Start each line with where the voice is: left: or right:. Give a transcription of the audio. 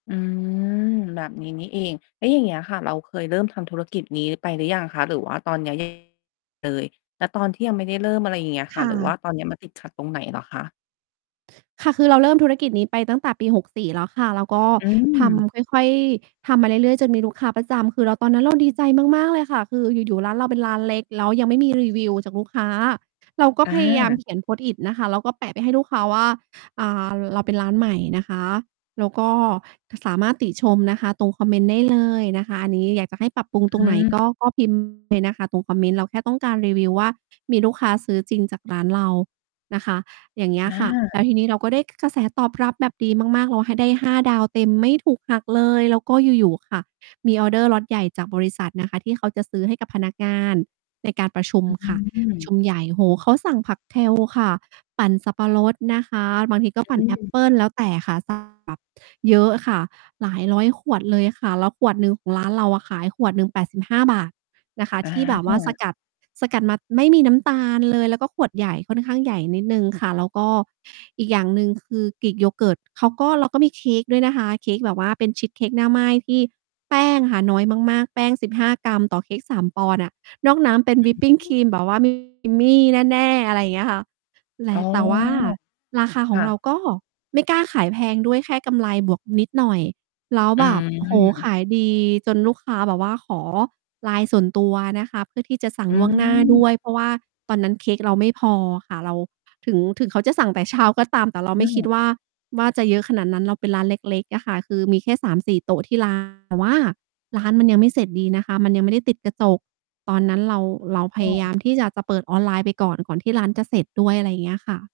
left: อืม แบบนี้นี่เอง แล้วอย่างเงี้ยค่ะ เราเคยเริ่มทำธุรกิจนี้ไปหรือยังคะ? หรือว่าตอน เนี่ย เลย แล้วตอนที่ยังไม่ได้เริ่ม อะไรอย่างเงี้ย
right: ค
left: ค่ะ
right: ่
left: หรือว่
right: ะ
left: าตอนเนี้ยมันติดขัดตรงไหนเหรอคะ?
right: ค่ะ คือเราเริ่มธุรกิจนี้ไปตั้งแต่ปี 64 แล้วค่ะ แล้วก็
left: อ
right: ท
left: ืม
right: ำ ค่อย ๆ ทำมาเรื่อย ๆ จนมีลูกค้าประจำ คือเรา ตอนนั้น เราดีใจมาก ๆ เลยค่ะ คืออยู่ ๆ ร้านเราเป็นร้านเล็ก แล้วยัง ไม่มีรีวิวจากลูกค้า เราก็
left: อ
right: พยายาม
left: า
right: เขียน Post-it นะคะ แล้วก็แปะไปให้ลูกค้าว่า "อ่า เราเป็นร้านใหม่นะคะ แล้วก็สามารถติชมนะคะ ตรงคอมเมนต์ ได้เลยนะคะ อันนี้อยากจะให้ปรับปรุงต
left: อ
right: รงไหน
left: ืม
right: ก็ ก็ พิมพ์ เลยนะคะ ตรงคอมเมนต์ เราแค่ต้องการรีวิวว่า มีลูกค้าซื้อจริงจากร้านเรานะคะ" อย่างเงี้ย
left: อ
right: ค่ะ แล้
left: า
right: วทีนี้เราก็ได้ ก กระแสตอบรับแบบดีมาก ๆ เราให้ ได้ห้าดาวเต็มไม่ถูกหักเลย แล้วก็อยู่ ๆ ค่ะ มีออร์เดอร์ล็อตใหญ่จากบริษัท นะคะที่เขาจะซื้อให้กับพนักงานในการประชุม
left: อื
right: ค่ะ ประช
left: ม
right: ุมใหญ่ โอ้โฮ เขาสั่งผัก kale ค่ะ ปั่นสับปะรดนะคะ บางที ก็
left: อ
right: ปั
left: ื
right: ่นแอป
left: ม
right: เปิล แล้วแต่ค่ะ สั่งแบบ เยอะค่ะ หลาย 100 ขวดเลยค่ะ แล้วขวดหนึ่งของ ร้านเราอะขายขวดหนึ่ง 85 บาท นะคะ
left: อ
right: ที่แบบว่าส
left: า
right: กัด สกัดมาไม่มีน้ำตาลเลย แล้วก็ขวดใหญ่ ค่อนข้างใหญ่นิดหนึ่งค่ะ แล้วก็อีกอย่างหนึ่ง คือ Greek Yogurt เขาก็ เราก็มีเค้กด้วยนะคะ เค้กแบบว่าเป็นชีสเค้กหน้าไหม้ที่แป้งค่ะน้อยมาก ๆ แป้ง 15 กรัม ต่อเค้ก 3 ปอนด์อะ นอกน้ำเป็
left: อ
right: นวิปปิงค
left: ื
right: รี
left: อ
right: มแบบว่า creamy แน่ ๆ อะไรอย่างเงี้ยค่ะ แล
left: อ๋
right: ะ
left: อ
right: แต่ว่าราคาข
left: ค
right: อ
left: ่
right: งเรา
left: ะ
right: ก็ ไม่กล้าขายแพงด้วย แค่กำไรบวกนิดหน่อย แล้ว
left: อ
right: แบบ โอ้โฮ
left: ืม
right: ขายดีจนลูกค้าแบบว่าขอ Line ส่วนตัวนะคะ เพื่อที่จะสั่
left: อ
right: ง
left: ื
right: ล่วงหน้าด้วย
left: ม
right: เพราะว่าตอนนั้นเค้กเราไม่พอค่ะ เราถึง ถึงเขาจะสั่งแต่เช้าก็ตาม แต่เรา
left: อื
right: ไม่คิด
left: ม
right: ว่า ว่าจะเยอะขนาดนั้น เราเป็นร้านเล็ก ๆ อะค่ะ คือมีแค่ 3-4 โต๊ะที่ ร้าน แต่ว่าร้านมันยังไม่เสร็จดีนะคะ มันยังไม่ได้ติดกระจก ตอนนั้นเรา เราพ
left: อ๋
right: ยา
left: อ
right: ยาม ที่จะ จะเปิดออนไลน์ไปก่อน ก่อนที่ร้านจะเสร็จด้วย อะไรอย่างเงี้ยอะค่ะ